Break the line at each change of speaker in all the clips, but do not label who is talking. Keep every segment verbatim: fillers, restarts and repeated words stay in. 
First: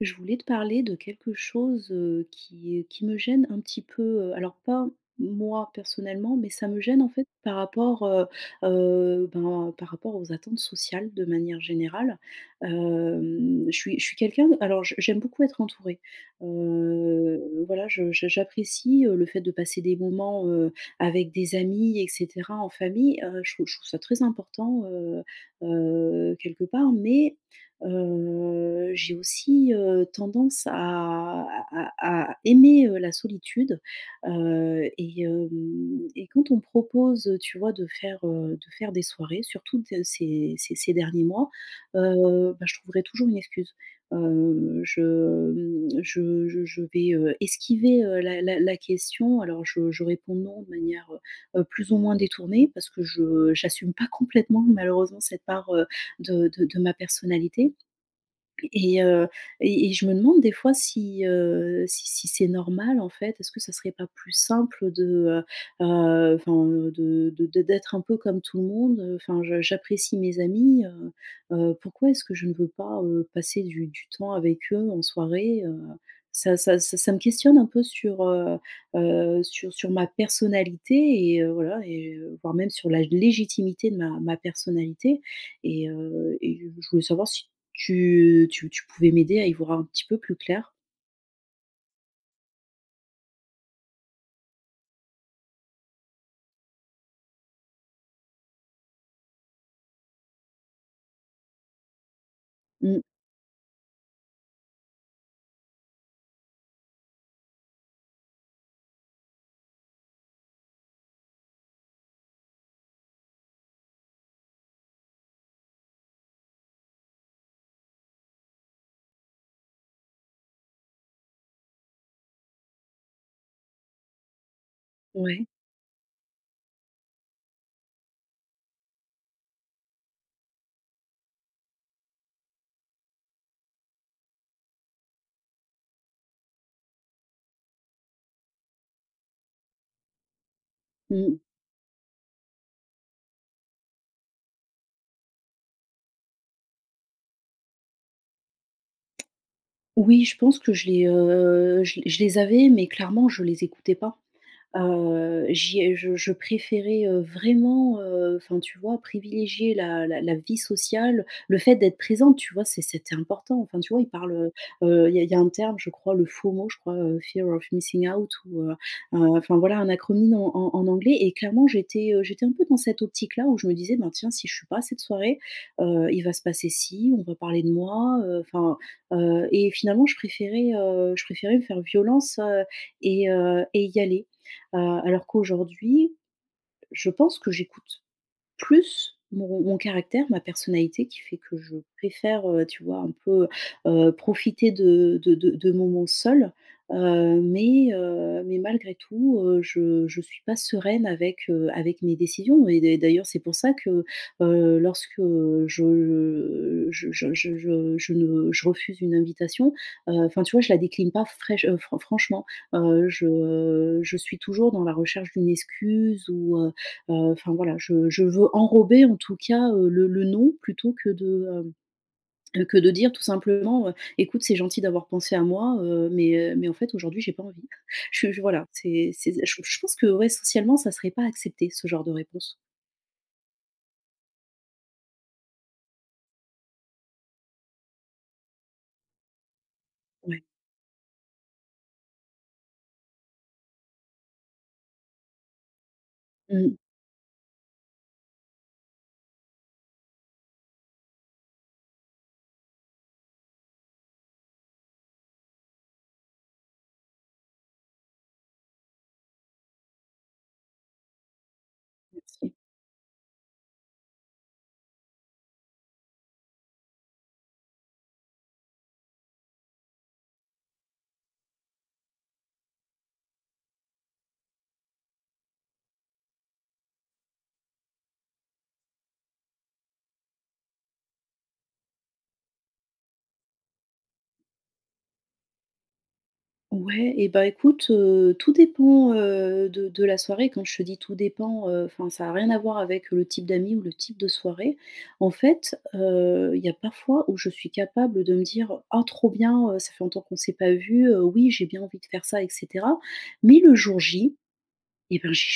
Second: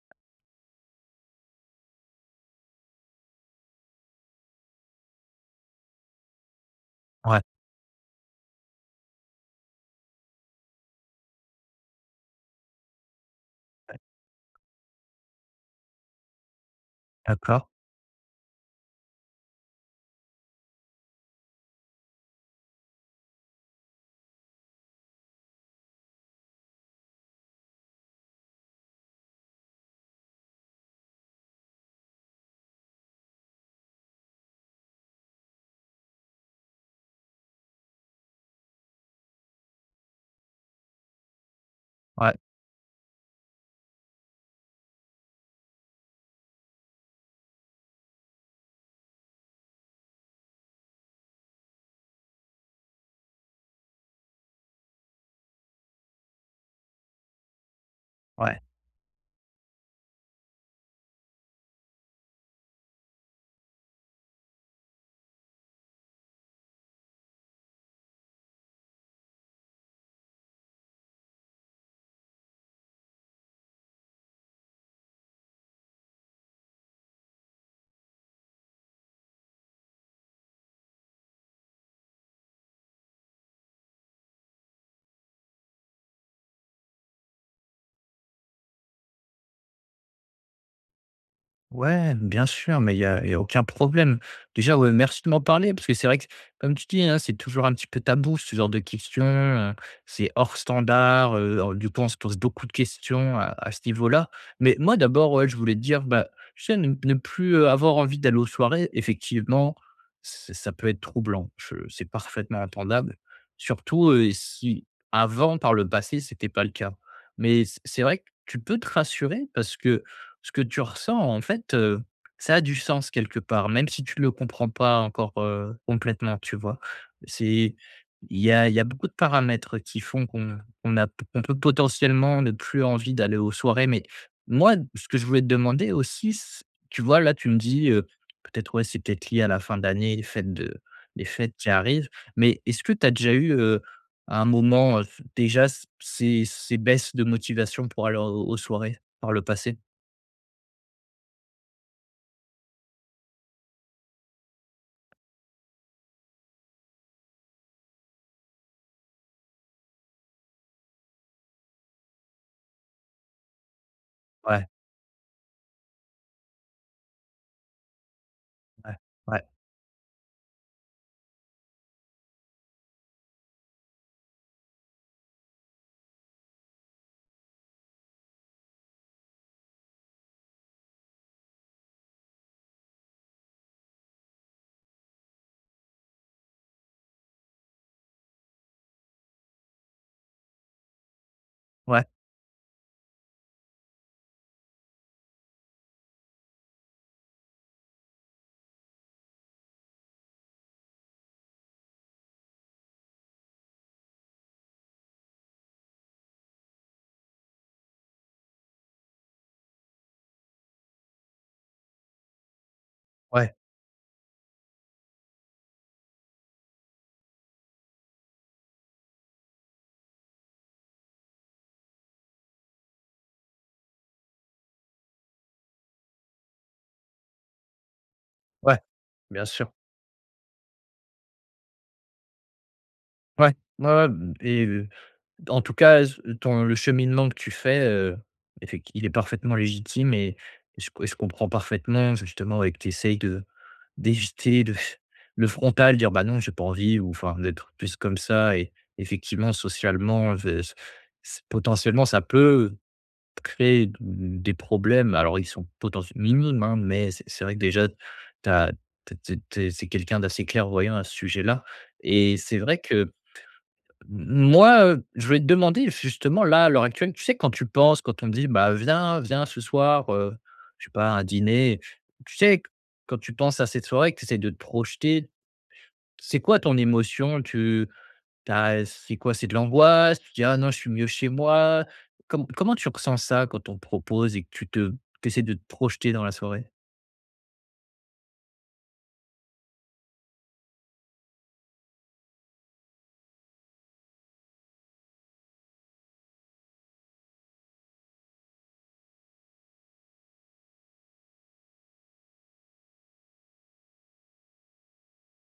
Je voulais te parler de quelque chose, heu, qui et qui me gêne un petit peu, heu. Alors, pas moi, personnellement, mais ça me gêne en fait
Ouais.
par rapport, heu heu, ben par rapport aux attentes sociales, de manière générale. Hem, je suis je suis quelqu'un, alors je j'aime beaucoup être entourée.
D'accord.
Heu, voilà je j'a j'apprécie, heu, le fait de passer des moments, heu, avec des amis et cetera, en famille. Heu, je je trouve ça très important, heu heu, quelque part. Mais heu, j'ai aussi, heu, tendance à à à aimer, heu, la solitude. Heu, et hem, et quand on me propose, heu, tu vois, de faire, heu, de faire des soirées, surtout dans ces ces ces derniers mois,
Ouais.
heu, ben je trouverai toujours une excuse. Heu, je mmh, je je je vais, heu, esquiver, heu, la la la question. Alors je je réponds: «Non» de manière, heu heu, plus ou moins détournée, parce que je j'assume pas complètement malheureusement cette part, heu, de de de ma personnalité.
Ouais.
Et heu, et et je me demande des fois si, heu, si si c'est normal en fait, est-ce que ça serait pas plus simple, de, heu heu, enfin de de d'être un peu comme tout le monde, heu, enfin je j'apprécie mes amis, heu heu. Pourquoi est-ce que je ne veux pas, heu, passer du du temps avec eux en soirée? Heu ça ça c ça me questionne un peu sur, heu heu, sur sur ma personnalité et heu, voilà, et voire même, sur la légitimité de ma ma personnalité. Et heu, et je voulais savoir si tu tu tu pouvais m'aider à y voir un petit peu plus clair?
Ouais, bien sûr, mais il y a il y a aucun problème. Déjà, ouais, merci de m'en parler, parce que c'est vrai, comme tu dis, hein, c'est toujours un petit peu tabou ce genre de questions, heu, c'est hors standard, heu, du coup, on se pose beaucoup de
Mmh.
questions à à ce niveau-là. Mais, moi, d'abord, ouais, je voulais te dire, bah, tu sais ne ne plus, heu, avoir envie d'aller aux soirées, effectivement, c ça peut être troublant. Je c'est parfaitement entendable, surtout, heu, si avant, par le passé, c’était pas le cas. Mais, c’est c'est vrai que tu peux te rassurer, parce que ce que tu ressens, en fait, heu, ça a du sens quelque part, même si tu le comprends pas encore,
Ouais.
heu, complètement, tu vois? C'est il y a il y a beaucoup de paramètres qui font qu'on qu'on a p on peut potentiellement ne plus envie d'aller aux soirées. Mais, moi, ce que je voulais te demander aussi, c tu vois là, tu me dis, heu, peut-être, ouais c'est peut-être lié à la fin d'année, les fêtes de
Mmh
des
mh.
fêtes qui arrivent. Mais, est-ce que tu as déjà eu, heu, à un moment, heu, déjà c ces ces baisses de motivation pour aller, heu, aux soirées, par le passé?
Oui. Je pense que je les, heu, je les je les avais, mais, clairement, je les écoutais pas. Heu, j’y ai je je préférais, heu, vraiment, heu, enfin, tu vois, privilégier la la la vie sociale, le fait d'être présente, tu vois? C'e c’était important, enfin, tu vois, on parle,
Ouais.
heu, heu, il y a il y a un terme, je crois, le FOMO, je crois, heu fear of missing out ou, heu,
Ouais.
heu,
Ouais.
enfin, voilà, un acronyme en en en anglais. Et clairement, j'étais, heu, j'étais un peu dans cette optique là, où je me disais: «Bah, tiens, si je suis pas à cette soirée, heu, il va se passer ci, on va parler de moi», heu, enfin, heu. Et finalement, je préférais, heu, je préférais me faire violence heu et heu et y aller. Heu, alors qu'aujourd'hui, je pense que j'écoute plus mon mon caractère, ma personnalité, qui fait que je
Ouais.
préfère, heu, tu vois, un peu, heu, profiter de de de de moments seule, heu, mais, heu, mais malgré tout, heu, je je suis pas sereine avec, heu, avec mes décisions. Et d’a d'ailleurs, c'est pour ça que, heu, lorsque, heu, je je, heu, je je je je je refuse une invitation, heu, enfin, tu vois, je la décline pas fraich heu, fran franchement. Heu,
Ouais.
je je suis toujours dans la recherche d'une excuse ou, heu, heu, enfin, voilà, je je veux enrober, en tout cas, heu, le le non, plutôt que de, hem, heu que de dire, tout simplement, heu: «Ecoute c'est gentil d'avoir pensé à moi, heu, mais, heu, mais, en fait, aujourd'hui, j’ai pas envie». Je je voilà.
Ouais.
C’est c’est
Bien
je
sûr.
je pense que, ouais, socialement, ça serait pas accepté, ce genre de réponse.
Ouais. Ouais, ouais et heu, d en tout cas c ton le cheminement que tu fais, heu, effec il est parfaitement légitime et
Ouais.
et je com je comprends parfaitement justement et que tu essayes de d'éviter de f le frontal, dire: «Bah non, j'ai pas
Mmh.
envie» ou enfin, d'être plus comme ça. Et, effectivement, socialement v c c potentiellement ça peut créer d des problèmes, alors, ils sont potentiel minimes hein, mais c’est c'est vrai que déjà tu as tu es tu es tu es c’est quelqu'un d'assez clairvoyant à ce sujet-là et
Merci.
c'est vrai que m moi, heu, je vais te demander, justement là, à l'heure actuelle, tu sais, quand tu penses, quand on me dit: «Bah, viens viens ce soir, heu», je sais pas un dîner. Tu sais quand tu penses à cette soirée que tu essaies de te projeter. C'est quoi ton émotion? Tu tu as c'est quoi? C'est de l'angoisse? Tu te dis: «Ah non, je suis mieux chez moi?» Com comment tu ressens ça quand on propose et que tu te t’essaies de te projeter dans la soirée?
Ouais. Et bah, écoute, heu, tout dépend, heu, de de la soirée. Quand je te dis tout dépend, heu, enfin ça a rien à voir avec le type d'amis ou le type de soirée. En fait, heu, il y a parfois, où je suis capable de me dire: «Ah trop bien, heu, ça fait longtemps qu'on s'est pas vu, heu, oui, j'ai bien envie de faire ça et cetera» mais le jour J, et bien, je j'ai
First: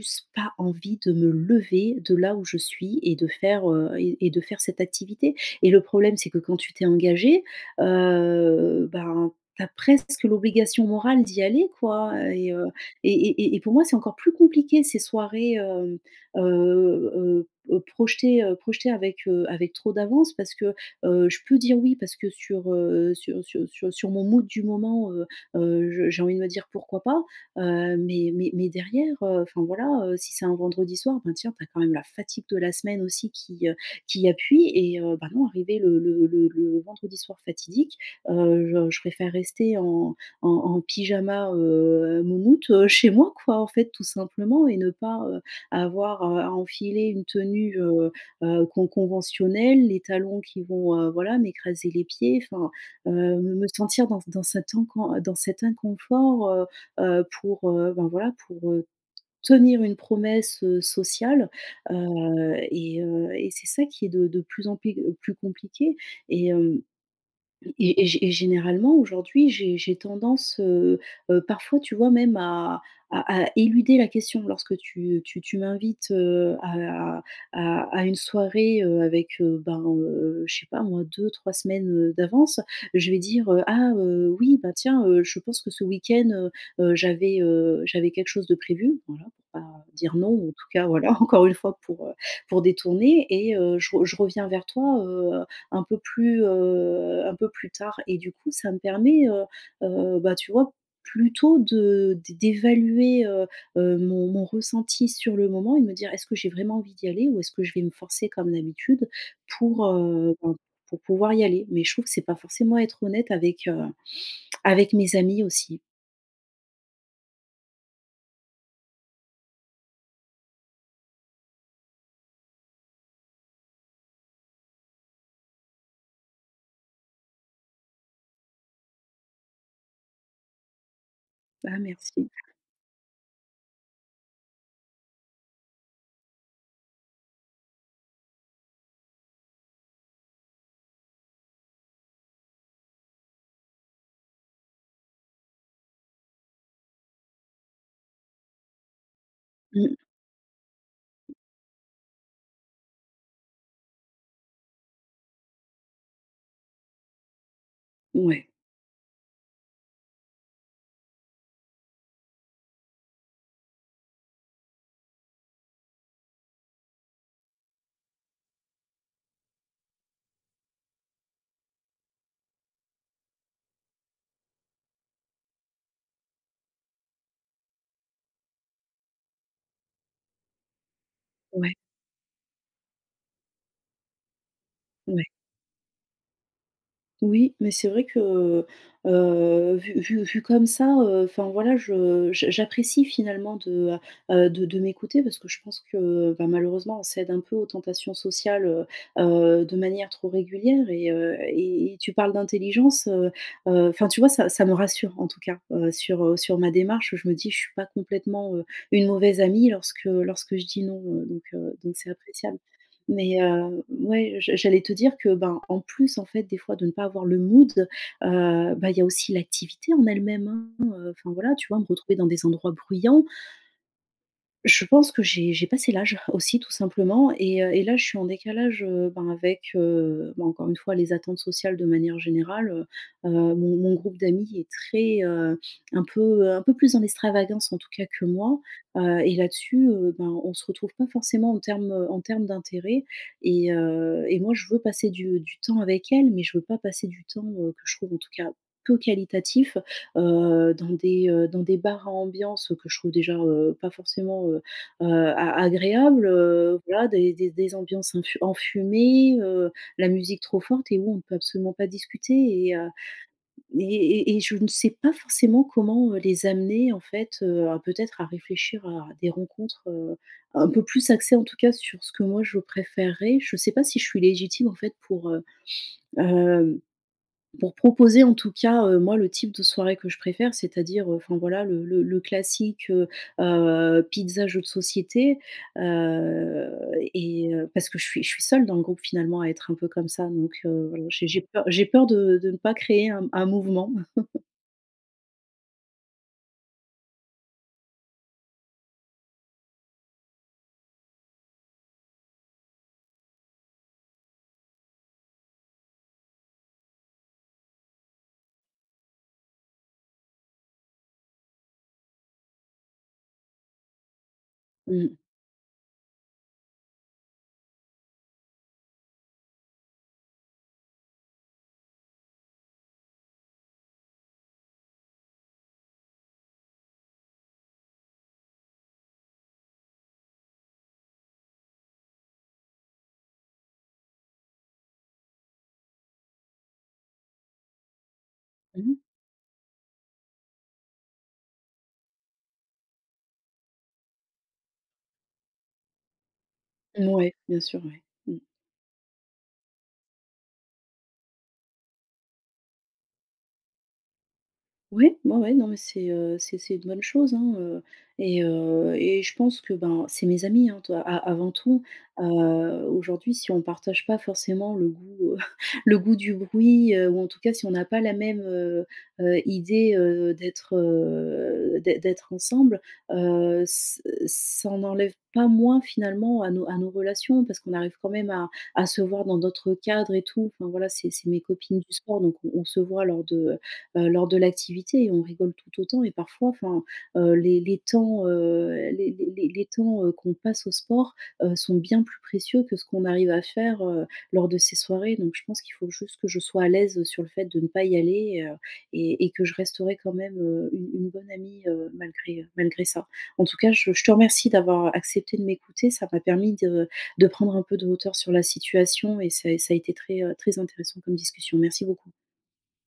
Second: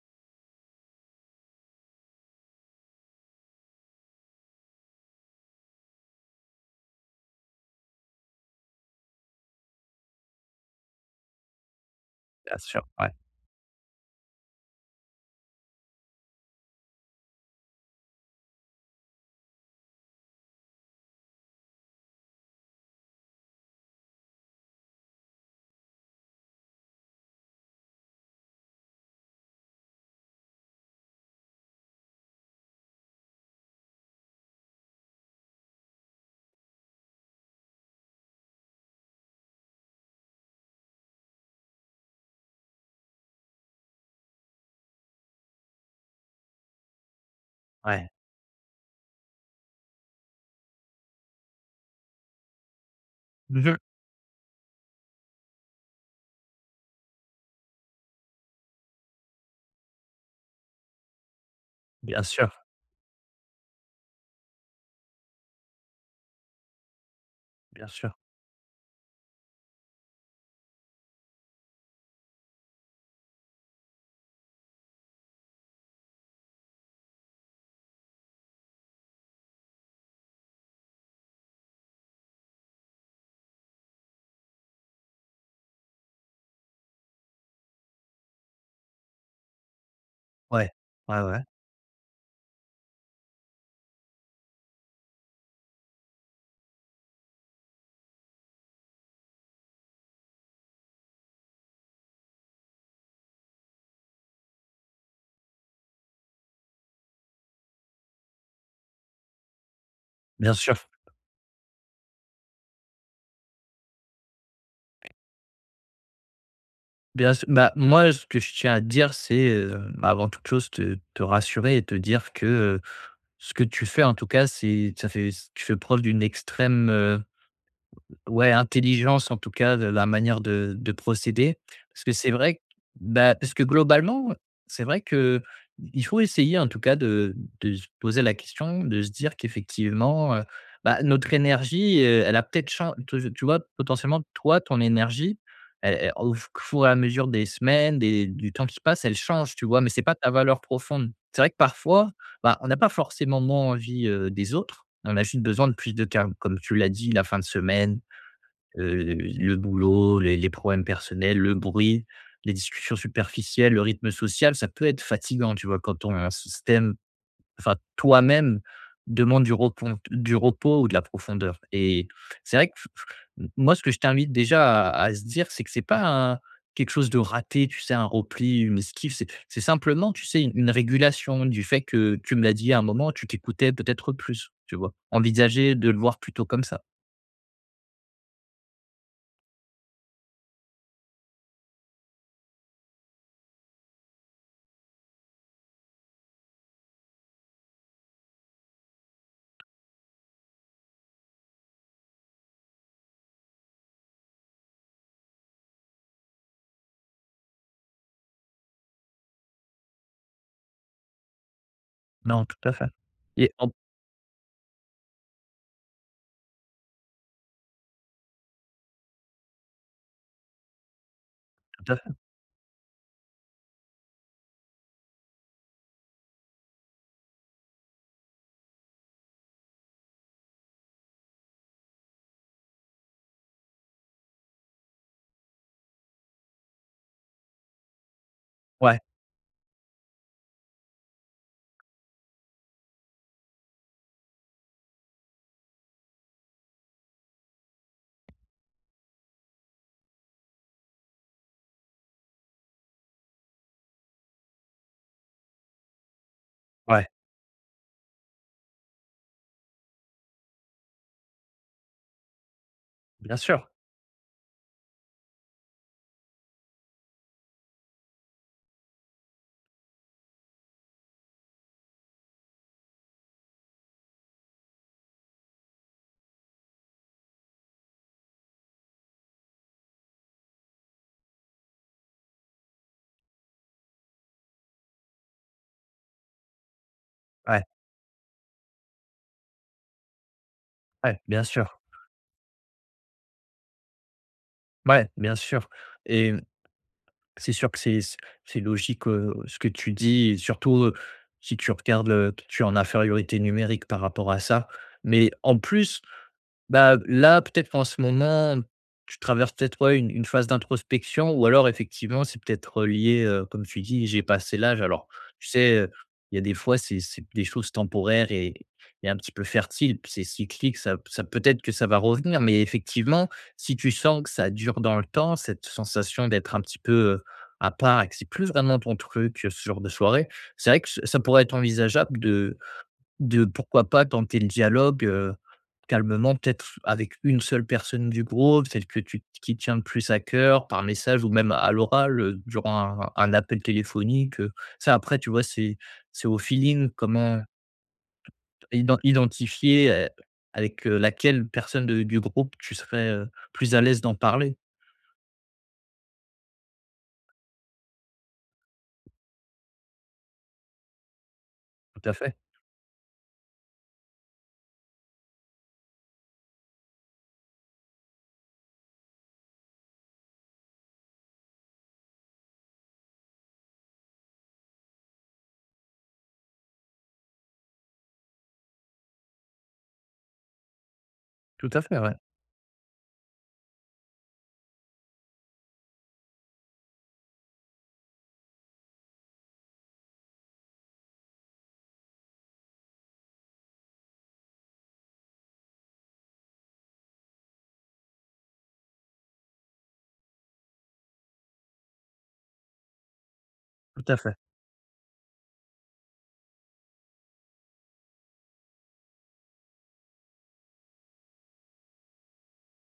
juste pas envie de me lever de là où je suis et de faire, heu et et de faire cette activité. Et, le problème c'est que quand tu t'es engagé, heu, bah, tu as presque l'obligation morale d'y aller quoi et
Bien
heu,
sûr. Ouais.
et et et pour moi, c'est encore plus compliqué ces soirées, hem, heu, heu, heu, projetées, heu, projetées avec, heu, avec trop d'avance, parce que, heu, je peux dire oui parce que sur, heu, sur sur sur sur mon mood du moment, heu, heu, je j'ai envie de me dire pourquoi pas. Heu, mais mais mais derrière, heu, enfin, voilà, heu, si c'est un vendredi soir, ben tiens tu as quand même la fatigue de la semaine aussi qui, heu, qui appuie et heu, bah, moi, arrivé le le le le vendredi soir fatidique, heu, je je préfère rester en en en pyjama, heu, moumoute, heu, chez moi, quoi, en fait, tout simplement, et ne pas, heu, avoir à à enfiler une tenue, heu,
Ouais.
heu, con con conventionnelle, les talons qui vont, heu, voilà, m'écraser les pieds, enfin, heu, me
Bien.
sentir dans c dans cet incon dans cet inconfort, heu, heu, pour, heu, bah, voilà, pour heu, tenir une promesse, heu, sociale.
Bien
Heu
sûr.
et heu et c'est ça qui est de de plus en plus plus compliqué. Et, hem
Bien
et gé et
sûr.
gé et généralement, aujourd'hui, j'ai j'ai tendance, heu, heu parfois, tu vois, même à à à éluder la question lorsque tu, heu, tu tu m'invites, heu, à à à une soirée, heu, avec, heu, ben heu, je sais pas moi deux-trois semaines, heu, d'avance, je vais dire: «Ah, heu, oui, bah, tiens, heu, je pense que ce week-end, heu, heu, j'avais, heu, j'avais quelque chose de prévu», voilà, pour pas dire non, en tout
Ouais.
cas, voilà,
Ouais, ouais.
encore une fois, pour, heu, pour détourner et: «Heu, je re je reviens vers toi, heu, un peu plus, heu, un peu plus tard» et du coup, ça me permet, heu, heu, bah, tu vois, plutôt, de d d'évaluer, heu, heu, mon mon ressenti sur le moment et me dire: «Est-ce que j'ai vraiment envie d'y aller, ou est-ce que je vais me forcer comme d'habitude pour, heu,
Bien
ben
sûr.
pour pouvoir y aller?» mais, je trouve que c'est pas forcément être honnête avec, heu, avec
Oui.
mes amis, aussi.
Bien s bah moi ce que je tiens à te dire, c'est, heu, bah, avant toute chose te te rassurer et te dire que, heu, ce que tu fais en tout cas, c'est ça fait tu fais preuve d'une extrême, heu, ouais intelligence en tout cas de la manière de de procéder.
Ah,
Parce que
merci.
c'est vrai, bah, parce que globalement, heu, c'est vrai qu'il faut essayer en tout cas de de se poser la question, de se dire qu'effectivement, heu, bah, notre énergie, heu, elle a peut-être chan tu tu vois? Potentiellement toi ton énergie, elle elle au qu four et à mesure des semaines des du temps qui passe, elle change, tu vois? Mais
Mmh.
c'est pas ta valeur profonde. C'est vrai que parfois, bah, on n'a pas forcément moins envie, heu, des autres. On a juste besoin de plus de calme. Comme tu l'as dit, la fin de semaine,
Ouais.
heu, le boulot, les les problèmes personnels, le bruit, les discussions superficielles, le rythme social, ça peut être fatigant tu vois? Quand ton système, enfin toi-même, demande du repon, du repos ou de la profondeur. Et c'est vrai, q f f que, moi ce que je t'invite déjà à se dire c'est que c'est pas un quelque chose de raté, tu sais un repli, une esquive, c'est c'est simplement tu sais? Une régulation, du
Ouais.
fait que tu me l'as dit à un moment, tu t'écoutais peut-être plus, tu vois?
Ouais.
Envisager de le voir plutôt comme ça.
Oui, mais c'est vrai que, heu, vu vu vu comme ça, heu, enfin voilà, je j j'apprécie finalement de, heu heu, de de m'écouter parce que je pense que, bah, malheureusement, on cède un peu aux tentations sociales, heu heu, de manière trop régulière et, heu, et et tu parles d'intelligence, heu heu. Enfin, tu vois? Ça ça me rassure en tout cas, heu, sur, heu, sur ma démarche. Je me dis, je suis pas complètement, heu, une mauvaise amie lorsque lorsque je dis: «Non», heu. Donc, heu, donc c'est
Non,
appréciable.
tout à fait.
Mais,
Et en
heu, ouais, je j'allais te dire que, ben, en plus en fait des fois de ne pas avoir le mood, heu, bah, il y a aussi l'activité en elle-même, hein, heu, enfin voilà tu vois? [unintelligible] me
Tout à fait.
retrouver dans des endroits bruyants je pense que j'ai j'ai passé l'âge, aussi tout simplement. Et, heu, et là je suis en décalage, heu, ben, avec, heu, bah, encore une fois les attentes sociales de manière générale, heu heu, mon mon groupe d'amies est très, heu, un peu, heu, un peu plus en extravagance en tout cas que moi.
Ouais.
Heu, et là-dessus, heu, bah, on se retrouve pas forcément en termes, heu, en termes d'intérêt et, heu, et moi je veux passer du du temps avec elles, mais je veux pas passer du temps, heu, que je trouve en tout cas peu qualitatif. Heu, dans des, heu, dans des bars à ambiance, heu, que je trouve déjà, heu, pas forcément, heu heu, a agréables, heu.
Ouais.
Voilà des des des ambiances, infu enfumées, heu, la musique trop forte et où on peut absolument pas discuter. Et, heu,
Bien sûr.
et et et je ne sais pas forcément comment, heu, les amener, en fait, heu, à peut-être à réfléchir à des rencontres, heu, un peu plus axées en tout cas sur ce que moi je préférerais. Je sais pas si je suis légitime en fait pour, heu, hem, pour proposer en tout cas, heu, moi le type de soirée que je préfère c'est-à-dire, heu, enfin voilà le le le classique, heu heu, pizzas jeux de société. Heu, et,
Ouais.
heu, parce que je suis je suis seule dans le groupe finalement à être un peu comme ça, donc, heu, voilà
Ouais.
j'ai j'ai
Bien
peur
sûr.
j'ai peur de de ne pas créer un un mouvement.
Ouais, bien sûr, et mmh. C'est sûr que c'est c'est logique, heu, ce que tu dis, et surtout, heu, si tu regardes le tu es en infériorité numérique par rapport à ça. Mais en plus, bah, là peut-être qu'en ce moment, tu traverses peut-être ouais une une phase d'introspection ou alors effectivement c'est peut-être, heu, lié, heu, comme tu dis: «J'ai passé l'âge.» alors
Mmh.
tu sais? Heu, il y a des fois c'est c'est des choses temporaires et et un petit peu fertiles puis c'est cyclique, ça ça peut être que ça va revenir. Mais effectivement, si tu sens que ça dure dans le temps cette sensation d'être un petit peu, heu, à part, et que c'est plus vraiment ton truc, heu, ce genre de soirées c'est vrai que ça ça pourrait être envisageable de de pourquoi pas tenter le dialogue, heu, calmement peut-être avec une seule personne du groupe, celle
Mmh
que
mh.
tu qui te tient plus à cœur, par message ou même à l'oral, heu, durant un un appel téléphonique, heu. Ça, après tu vois c'est c'est au feeling
Mouais.
comment
Bien sûr ouais. Mmh.
iden identifier, et, avec, heu, laquelle personne de du groupe tu serais, heu, plus à l'aise d'en parler.
Ouais, ouais, ouais. Non mais c'est, heu, c'est-c'est une bonne chose, hein, heu, et, heu, et je pense que ben, c'est mes amies, hein, to a avant tout.
Tout à
Heu,
fait.
aujourd'hui si on partage pas forcément le goût, heu, le goût du bruit, heu, ou en tout cas si on a pas la même, heu heu, idée, heu, d'être, heu, d'ê d'être ensemble, heu, s heu, ç ça en enlève pas moins finalement à nos à nos relations. Parce qu'on arrive quand même à à se voir dans d'autres cadres et tout. Enfin voilà c'est c'est mes
Tout
copines
à
du
fait, ouais.
sport donc on on se voit lors de, heu heu, lors de l'activité et on rigole tout autant. Et parfois enfin, heu, les les temps heu, les les les les temps, heu, qu'on passe au sport, heu, sont bien plus précieux que ce qu'on arrive à faire, heu, lors de ces soirées. Donc je pense qu'il faut juste que je sois à l'aise, heu, sur le fait de ne pas y aller, heu, et et que je resterai quand même, heu, une une bonne amie, heu, malgré, heu, malgré ça. En tout cas, je
Tout
je te
à fait.
remercie d'avoir accepté de m'écouter ça m'a permis de de prendre un peu de hauteur sur la situation et ça a ça a été très, heu, très intéressant comme discussion. Merci beaucoup.